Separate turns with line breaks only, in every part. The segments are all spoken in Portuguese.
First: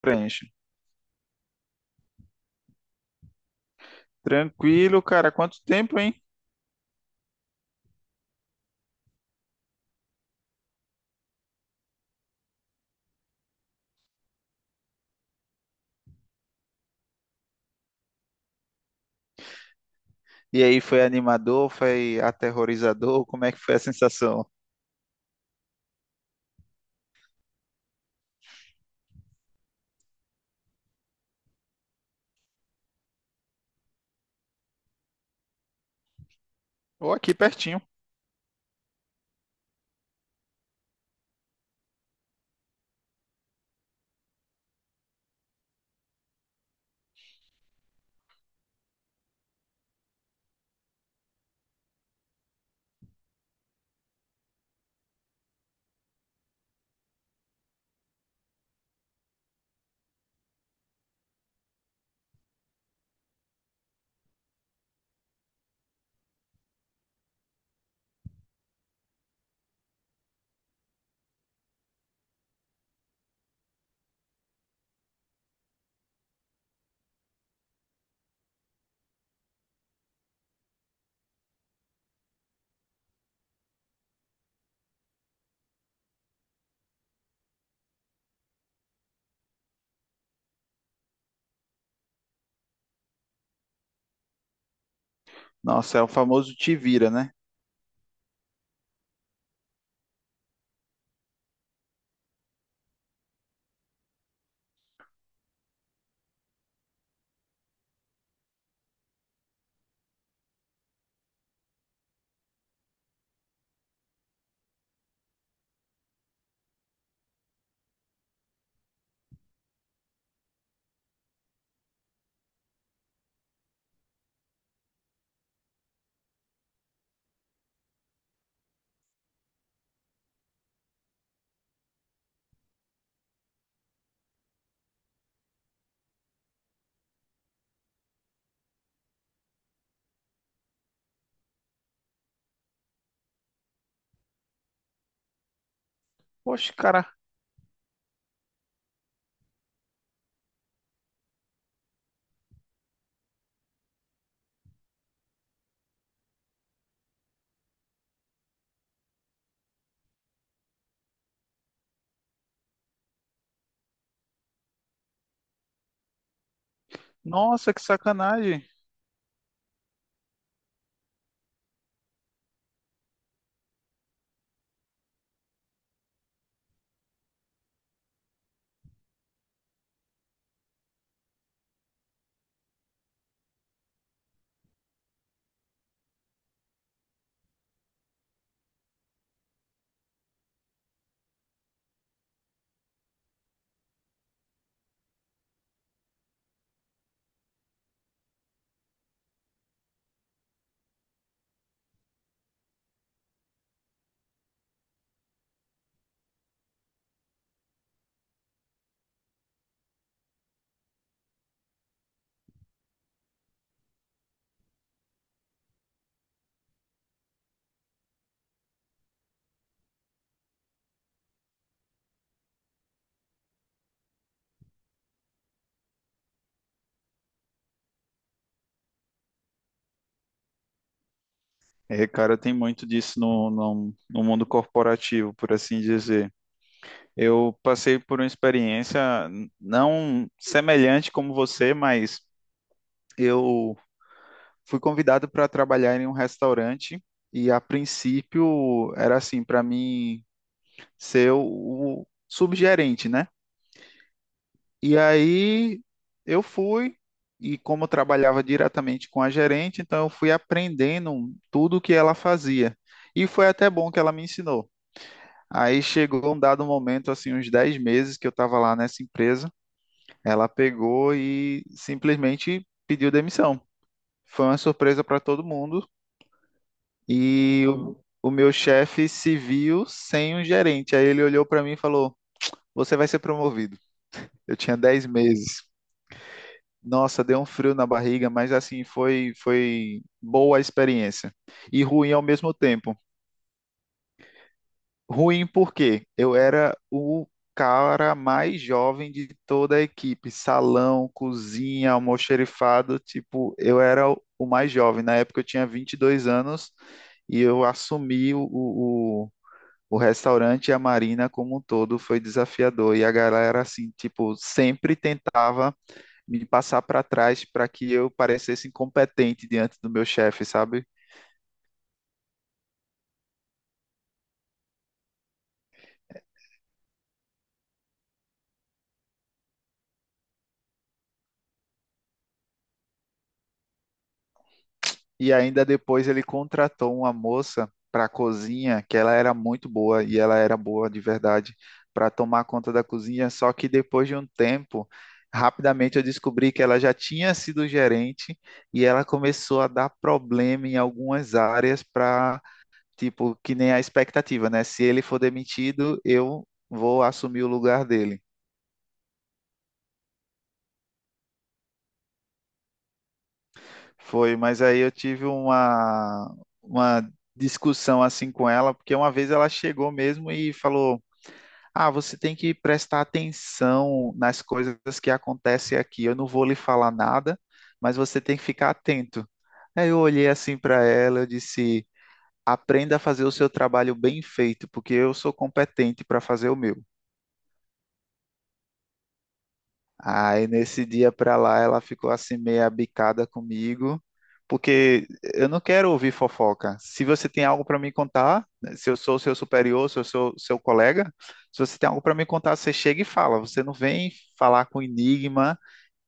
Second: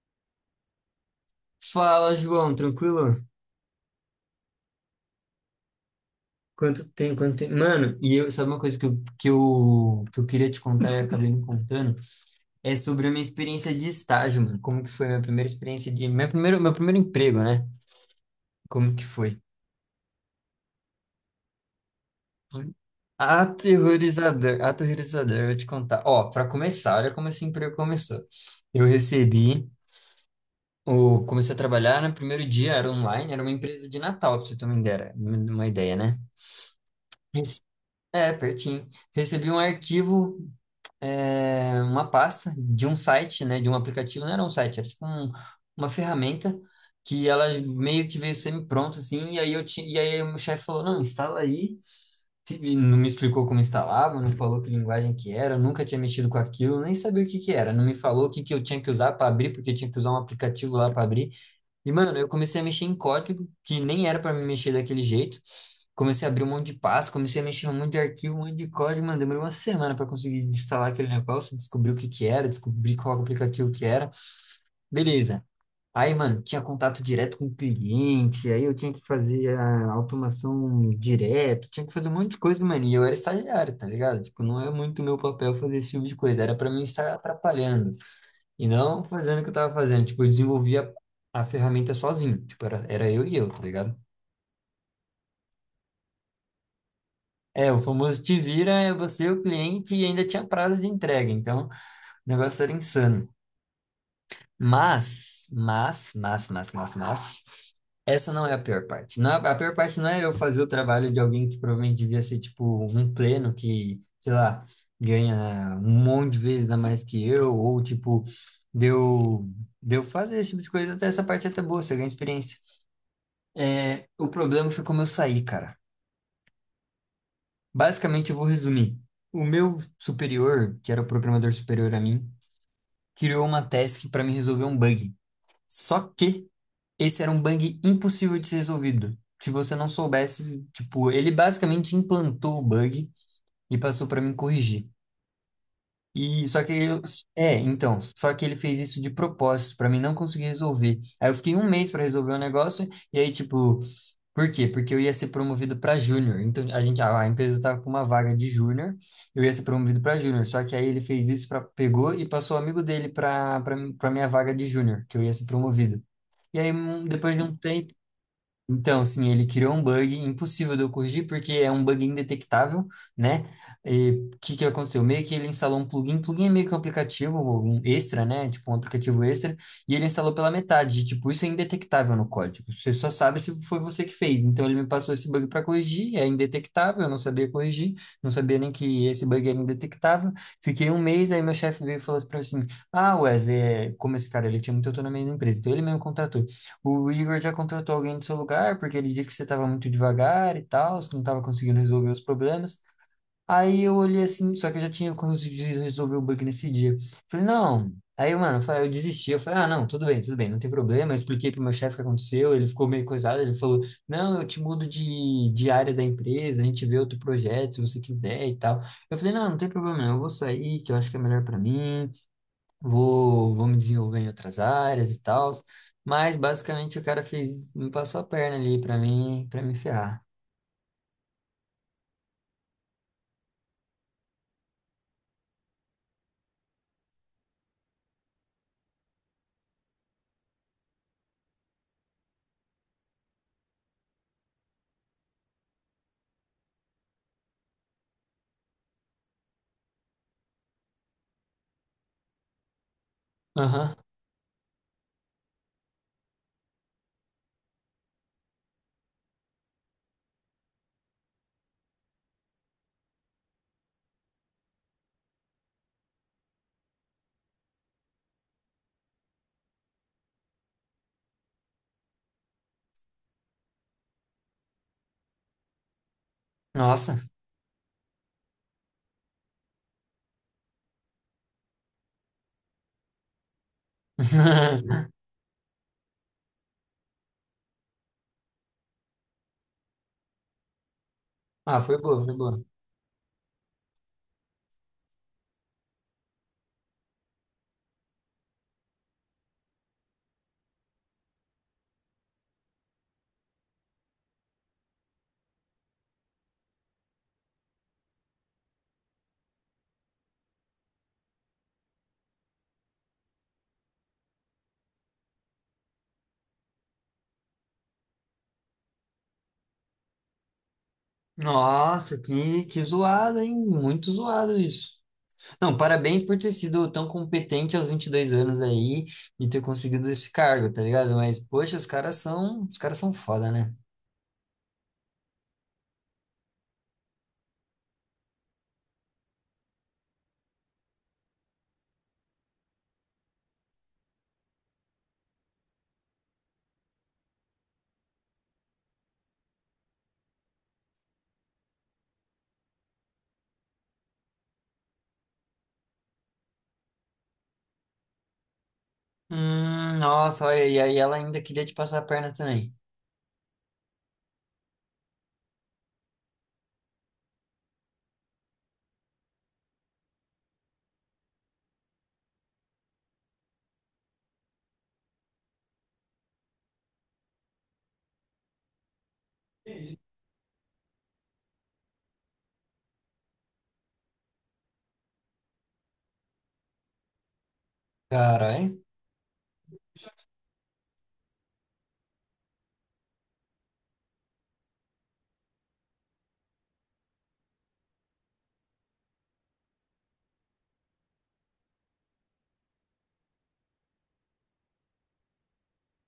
Preenche.
Fala, João, tranquilo?
Tranquilo, cara, quanto tempo, hein?
Quanto tempo, quanto tempo? Mano, e eu, sabe uma coisa que eu queria te contar e acabei não contando? É sobre a minha experiência de estágio, mano. Como que foi a minha primeira experiência. Meu primeiro emprego, né? Como que foi?
E aí, foi animador, foi aterrorizador? Como é que foi a sensação?
Aterrorizador, aterrorizador, eu vou te contar. Ó, pra começar, olha como esse emprego começou. Eu recebi, Comecei a trabalhar no primeiro dia, era online, era uma empresa de Natal, pra você ter uma ideia, né?
Ou aqui
Rece-
pertinho.
É, pertinho. Recebi um arquivo, uma pasta de um site, né, de um aplicativo, não era um site, era tipo uma ferramenta que ela meio que veio semi-pronta, assim, e aí eu tinha, e aí o meu chefe falou, não, instala aí, e não me explicou como instalava, não falou que linguagem que era, eu nunca tinha mexido com aquilo, nem sabia o que que era, não me falou o que que eu tinha que usar para abrir, porque eu tinha que usar um aplicativo lá para abrir. E, mano, eu comecei a mexer em código, que nem era pra me mexer daquele jeito. Comecei a abrir um monte de pasta, comecei a mexer em um monte de arquivo, um monte de código, mano. Demorou uma semana pra conseguir instalar aquele negócio, descobrir o que que era, descobrir qual aplicativo que era. Beleza. Aí, mano, tinha contato direto com o cliente, aí eu tinha que fazer a automação direto, tinha que fazer um monte de coisa, mano. E eu era estagiário, tá ligado? Tipo, não é muito meu papel fazer esse tipo de coisa, era pra mim estar atrapalhando. E não fazendo o que eu tava fazendo. Tipo, eu desenvolvia a ferramenta sozinho. Tipo, era eu e eu, tá ligado?
Nossa, é o famoso te vira, né?
É, o famoso te vira, é você o cliente e ainda tinha prazo de entrega. Então, o negócio era insano. Mas, essa não é a pior parte. Não, a pior parte não é eu fazer o trabalho de alguém que provavelmente devia ser, tipo, um pleno que, sei lá, ganha um monte de vezes a mais que eu, ou, tipo, deu, deu fazer esse tipo de coisa. Até essa parte é até boa, você ganha experiência. É, o problema foi como eu saí, cara. Basicamente, eu vou resumir. O meu superior, que era o programador superior a mim, criou uma task para me resolver um bug. Só que esse era um bug impossível de ser resolvido. Se você não soubesse, tipo, ele basicamente implantou o bug e passou para mim corrigir. E só que
Poxa,
eu,
cara,
é, Então, só que ele fez isso de propósito para mim não conseguir resolver. Aí eu fiquei um mês para resolver o negócio e aí tipo. Por quê? Porque eu ia ser promovido para júnior. Então a empresa estava com uma vaga de júnior, eu ia ser promovido para júnior. Só que aí ele fez isso, para pegou e passou o amigo dele para minha vaga de júnior, que eu ia ser promovido. E aí depois de um
nossa, que
tempo,
sacanagem.
então, sim, ele criou um bug impossível de eu corrigir, porque é um bug indetectável, né? E o que que aconteceu? Meio que ele instalou um plugin, plugin é meio que um aplicativo, um extra, né? Tipo um aplicativo extra, e ele instalou pela metade. E, tipo, isso é indetectável no código. Você só sabe se foi você que fez. Então, ele me passou esse bug para corrigir, é indetectável, eu não sabia corrigir, não sabia nem que esse bug era indetectável. Fiquei um mês, aí meu chefe veio e falou assim pra mim assim: ah, Wesley, como esse cara ele tinha muita autonomia na empresa, então ele mesmo contratou. O Igor já contratou alguém do seu lugar, porque ele disse que você estava muito devagar e tal, que não estava conseguindo resolver os problemas. Aí eu olhei assim, só que eu já tinha conseguido resolver o bug nesse dia. Falei, não. Aí, mano, eu desisti. Eu falei, ah, não, tudo bem, não tem problema. Eu expliquei pro meu chefe o que aconteceu, ele ficou meio coisado. Ele falou, não, eu te mudo de área da empresa, a gente vê outro projeto, se você quiser e tal. Eu falei, não, não tem problema, eu vou sair, que eu acho que é melhor para mim, vou me desenvolver em outras áreas e tal, mas basicamente o cara fez, me passou a perna ali pra mim, para me ferrar.
É, cara, tem muito disso no mundo corporativo, por assim dizer. Eu passei por uma experiência não semelhante como você, mas eu fui convidado para trabalhar em um restaurante e a princípio era assim, para mim ser o subgerente, né?
Aham.
E aí eu fui, e como eu trabalhava diretamente com a gerente, então eu fui aprendendo tudo o que ela fazia. E foi até bom que ela me ensinou. Aí chegou um dado momento, assim, uns 10 meses que eu estava lá nessa empresa, ela pegou e simplesmente pediu demissão. Foi uma surpresa para todo mundo
Nossa.
e o meu chefe se viu sem um gerente. Aí ele olhou para mim e falou: Você vai ser promovido. Eu tinha 10 meses. Nossa, deu um frio na barriga, mas assim, foi boa a experiência.
Ah,
E
foi
ruim ao
boa, foi
mesmo
boa.
tempo. Ruim porque eu era o cara mais jovem de toda a equipe. Salão, cozinha, almoxerifado, tipo, eu era o mais jovem. Na época eu tinha 22 anos e eu assumi o restaurante e a marina como um todo. Foi desafiador. E a galera, assim, tipo, sempre tentava me passar para trás para que eu parecesse incompetente diante do meu chefe, sabe?
Nossa, que zoado, hein? Muito zoado isso. Não, parabéns por ter sido tão competente aos 22 anos aí e ter conseguido esse cargo, tá ligado? Mas, poxa, os caras são foda, né?
E ainda depois ele contratou uma moça para a cozinha, que ela era muito boa e ela era boa de verdade para tomar conta da cozinha, só que depois de um tempo, rapidamente eu descobri que ela já tinha sido gerente e ela começou a dar problema em algumas áreas para, tipo, que nem a expectativa, né? Se ele for demitido, eu vou assumir o lugar dele.
Nossa, olha, e aí ela ainda queria te passar a perna também.
Foi, mas aí eu tive uma discussão assim com ela, porque uma vez ela chegou mesmo e falou: Ah, você tem que prestar atenção nas coisas que acontecem aqui. Eu não vou lhe falar nada, mas você tem que ficar atento. Aí eu olhei assim para ela, eu disse: Aprenda a fazer o seu trabalho bem feito, porque eu sou competente para fazer o meu.
Caralho.
Aí nesse dia pra lá ela ficou assim meio abicada comigo, porque eu não quero ouvir fofoca. Se você tem algo pra me contar, né, se eu sou seu superior, se eu sou seu colega, se você tem algo pra me contar, você chega e fala. Você não vem falar com enigma,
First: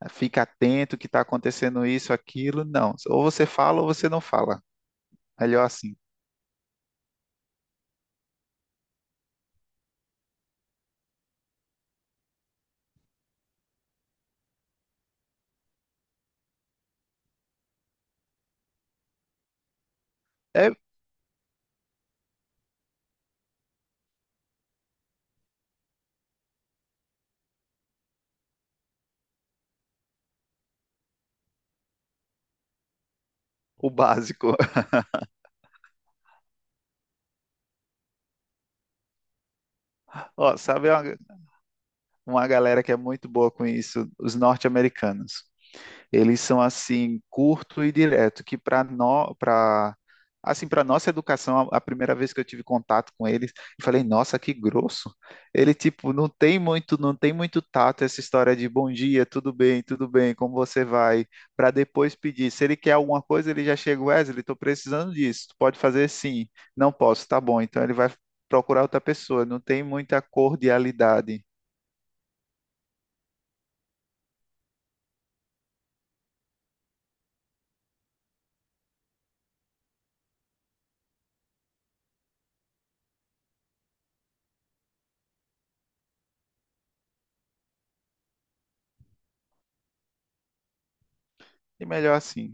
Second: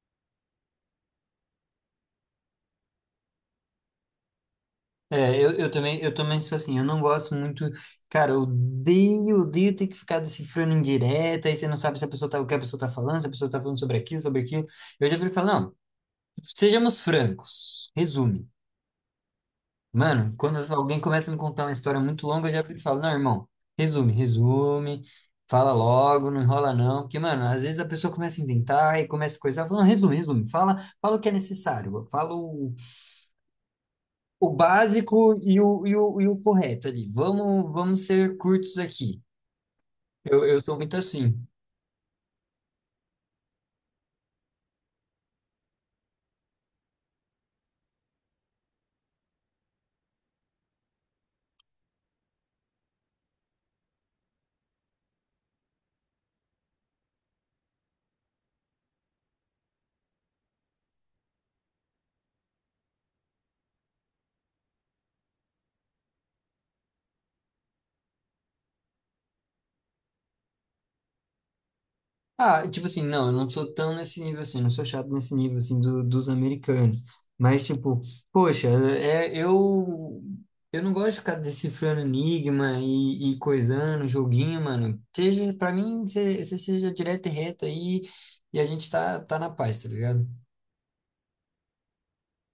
fica atento que tá acontecendo isso, aquilo, não. Ou você fala ou você não fala.
É, eu,
Melhor
eu
assim.
também, eu também sou assim, eu não gosto muito, cara, eu odeio, odeio ter que ficar decifrando em direta, aí você não sabe se a pessoa tá, o que a pessoa tá falando, se a pessoa tá falando sobre aquilo, sobre aquilo. Eu já prefiro falar, não, sejamos francos, resume. Mano, quando
É
alguém começa a me contar uma história muito longa, eu já prefiro falar, não, irmão, resume, resume, fala logo, não enrola não, porque, mano, às vezes a pessoa começa a inventar e começa a coisar, falando, resume, resume, fala, fala o que é necessário, fala o
o
o
básico.
básico e o correto ali. Vamos, vamos ser curtos aqui. Eu,
Ó,
eu sou
sabe
muito assim.
uma galera que é muito boa com isso? Os norte-americanos. Eles são assim curto e direto, que para nós, para assim para nossa educação, a primeira vez que eu tive contato com eles, eu falei, nossa, que grosso. Ele tipo não tem muito, não tem muito tato essa história de bom dia, tudo bem, como você vai, para depois pedir. Se ele quer alguma coisa, ele já chega, Wesley, estou precisando disso. Tu pode fazer sim. Não posso, tá bom. Então ele vai procurar outra pessoa, não tem muita cordialidade.
Ah, tipo assim, não, eu não sou tão nesse nível assim, não sou chato nesse nível assim dos americanos. Mas, tipo, poxa, eu não gosto de ficar decifrando enigma e coisando, joguinho, mano. Seja, pra mim, você seja direto e reto aí e a gente tá na paz, tá ligado?
E melhor assim,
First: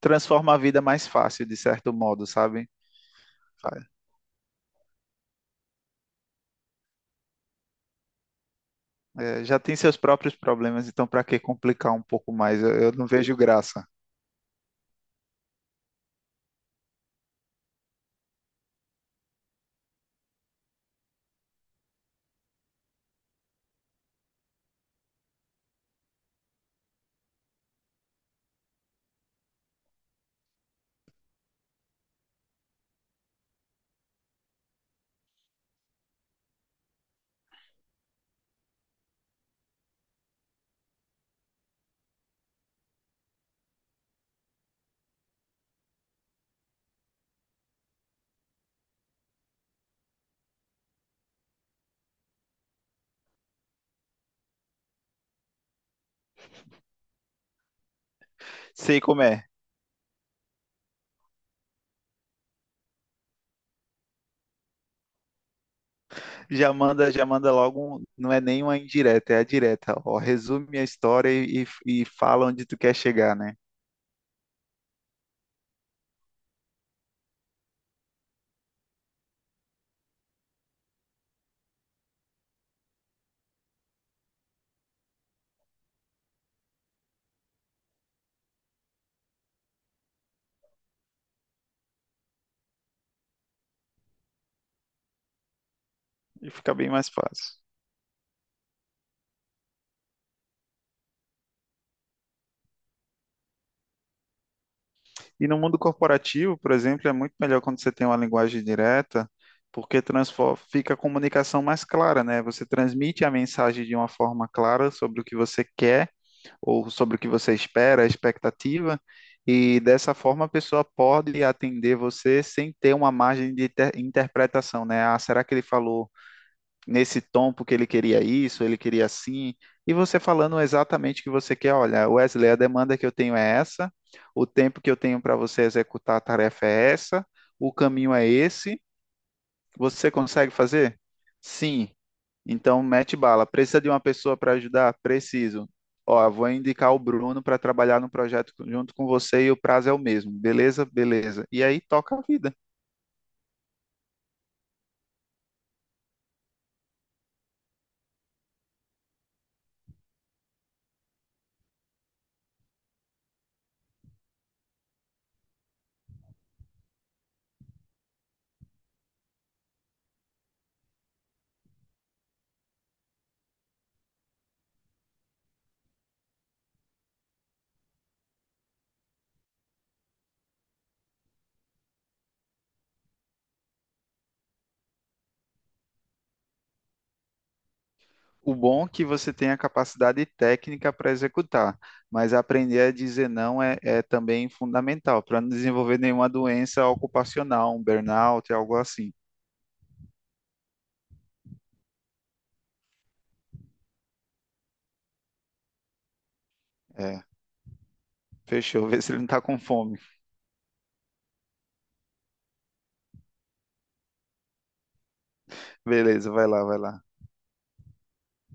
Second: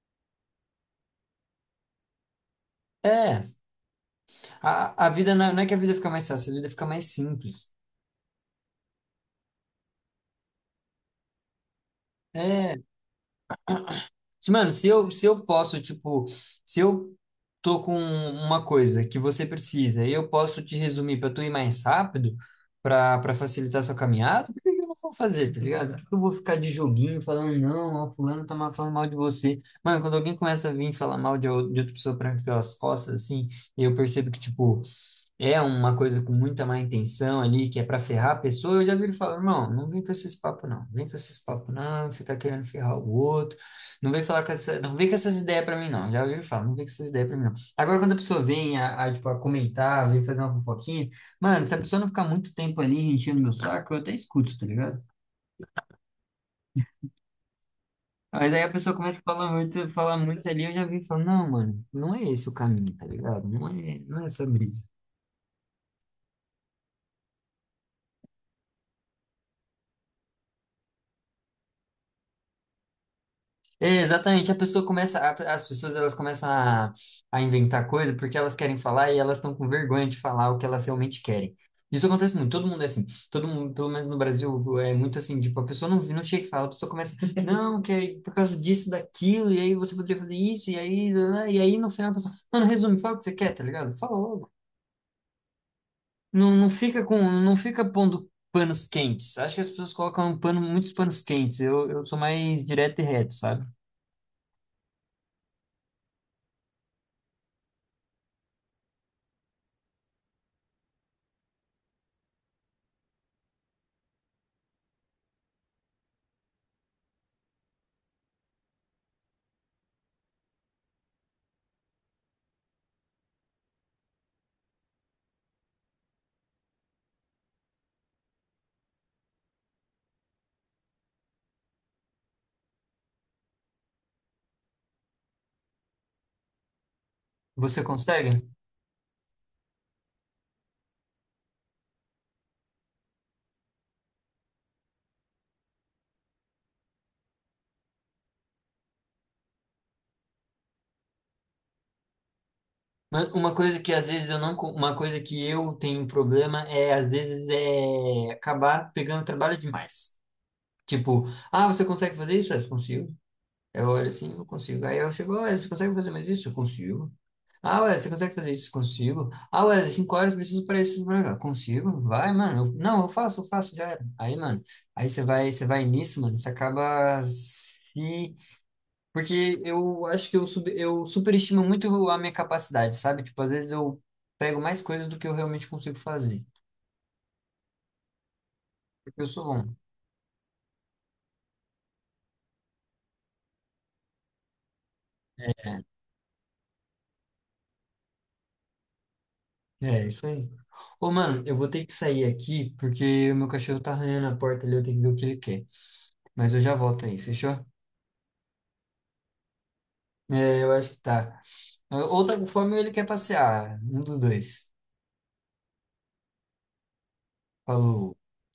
transforma a vida mais fácil, de certo modo, sabe?
É, a vida não é que a vida fica mais fácil, a vida fica mais simples.
É, já tem seus próprios problemas, então para que complicar um pouco mais?
É,
Eu não vejo graça.
Mano, se eu posso, tipo, se eu tô com uma coisa que você precisa e eu posso te resumir pra tu ir mais rápido, pra para facilitar sua caminhada, por que que eu não vou fazer, tá ligado? Por que que eu vou ficar de joguinho falando, não, ó, fulano falando mal de você. Mano, quando alguém começa a vir falar mal de outra pessoa pra mim pelas costas, assim, e eu percebo que, tipo, é uma coisa com muita má intenção ali, que é para ferrar a pessoa, eu já vi ele falar, irmão, não vem com esses papos não, vem com esses papos não, que você tá querendo ferrar o outro, não vem falar com essa, não vem com essas ideias para mim não, já ouvi ele falar, não vem com essas ideias para mim não. Agora, quando a pessoa vem tipo, a comentar, vem fazer uma fofoquinha, mano, se a pessoa não ficar muito tempo ali enchendo meu saco, eu até escuto, tá ligado? Aí daí a pessoa
Sei
começa
como
a
é.
falar muito ali, eu já vi e falo, não, mano, não é esse o caminho, tá ligado? Não é, não é sobre isso.
Já manda logo, não é nem uma indireta, é a direta. Ó, resume a história e fala onde tu quer chegar, né?
É, exatamente, a pessoa começa, as pessoas elas começam a inventar coisa porque elas querem falar e elas estão com vergonha de falar o que elas realmente querem. Isso acontece muito, todo mundo é assim, todo mundo, pelo menos no Brasil, é muito assim, tipo, a pessoa não chega e fala, a pessoa começa, não, que é por causa disso, daquilo, e aí você poderia fazer isso, e aí, né, e aí no final a pessoa, mano, resume, fala o que você quer, tá ligado? Fala logo.
E
Não, não
fica bem
fica
mais
com, não
fácil.
fica pondo panos quentes. Acho que as pessoas colocam pano, muitos panos quentes. Eu sou mais direto e reto, sabe?
E no mundo corporativo, por exemplo, é muito melhor quando você tem uma linguagem direta, porque fica a comunicação mais clara, né? Você transmite a mensagem de uma forma clara sobre o que você quer ou sobre o que você espera, a expectativa, e dessa forma a pessoa pode atender você sem ter uma margem de interpretação, né? Ah, será que ele falou nesse tom porque ele queria isso, ele queria assim? E você falando exatamente o que você quer, olha, Wesley, a demanda que eu tenho é essa, o tempo que eu tenho para você executar a tarefa é essa, o
Você
caminho é
consegue?
esse, você consegue fazer? Sim. Então, mete bala. Precisa de uma pessoa para ajudar? Preciso. Ó, vou indicar o Bruno para trabalhar no projeto junto com você e o prazo é o mesmo. Beleza? Beleza. E aí toca a vida.
Mas uma coisa que às vezes eu não, uma coisa que eu tenho um problema é às vezes é acabar pegando trabalho demais. Tipo, ah, você consegue fazer isso? Ah, eu consigo. Eu olho assim, eu consigo. Aí eu chego, olha, você consegue fazer mais isso? Eu consigo. Ah, ué, você consegue fazer isso? Consigo. Ah, ué, 5 horas eu preciso para isso, pra cá. Consigo. Vai, mano. Não, eu faço, já era. Aí, mano, aí você vai nisso, mano, você acaba se, porque eu acho que eu superestimo muito a minha capacidade, sabe? Tipo, às vezes eu pego mais coisas do que eu realmente consigo fazer.
O bom é que
Porque eu
você
sou
tem a
bom.
capacidade técnica para executar, mas aprender a dizer não é também fundamental para não desenvolver nenhuma doença ocupacional, um burnout, algo assim.
É, isso aí. Ô, mano, eu vou ter que sair aqui porque o meu cachorro tá arranhando a porta ali, eu tenho que ver o que ele quer. Mas eu já volto aí,
É,
fechou?
fechou. Vê se ele não está com fome.
É, eu acho que tá. Ou tá com fome ou ele quer passear. Um dos dois.
Beleza, vai lá, vai lá.
Falou.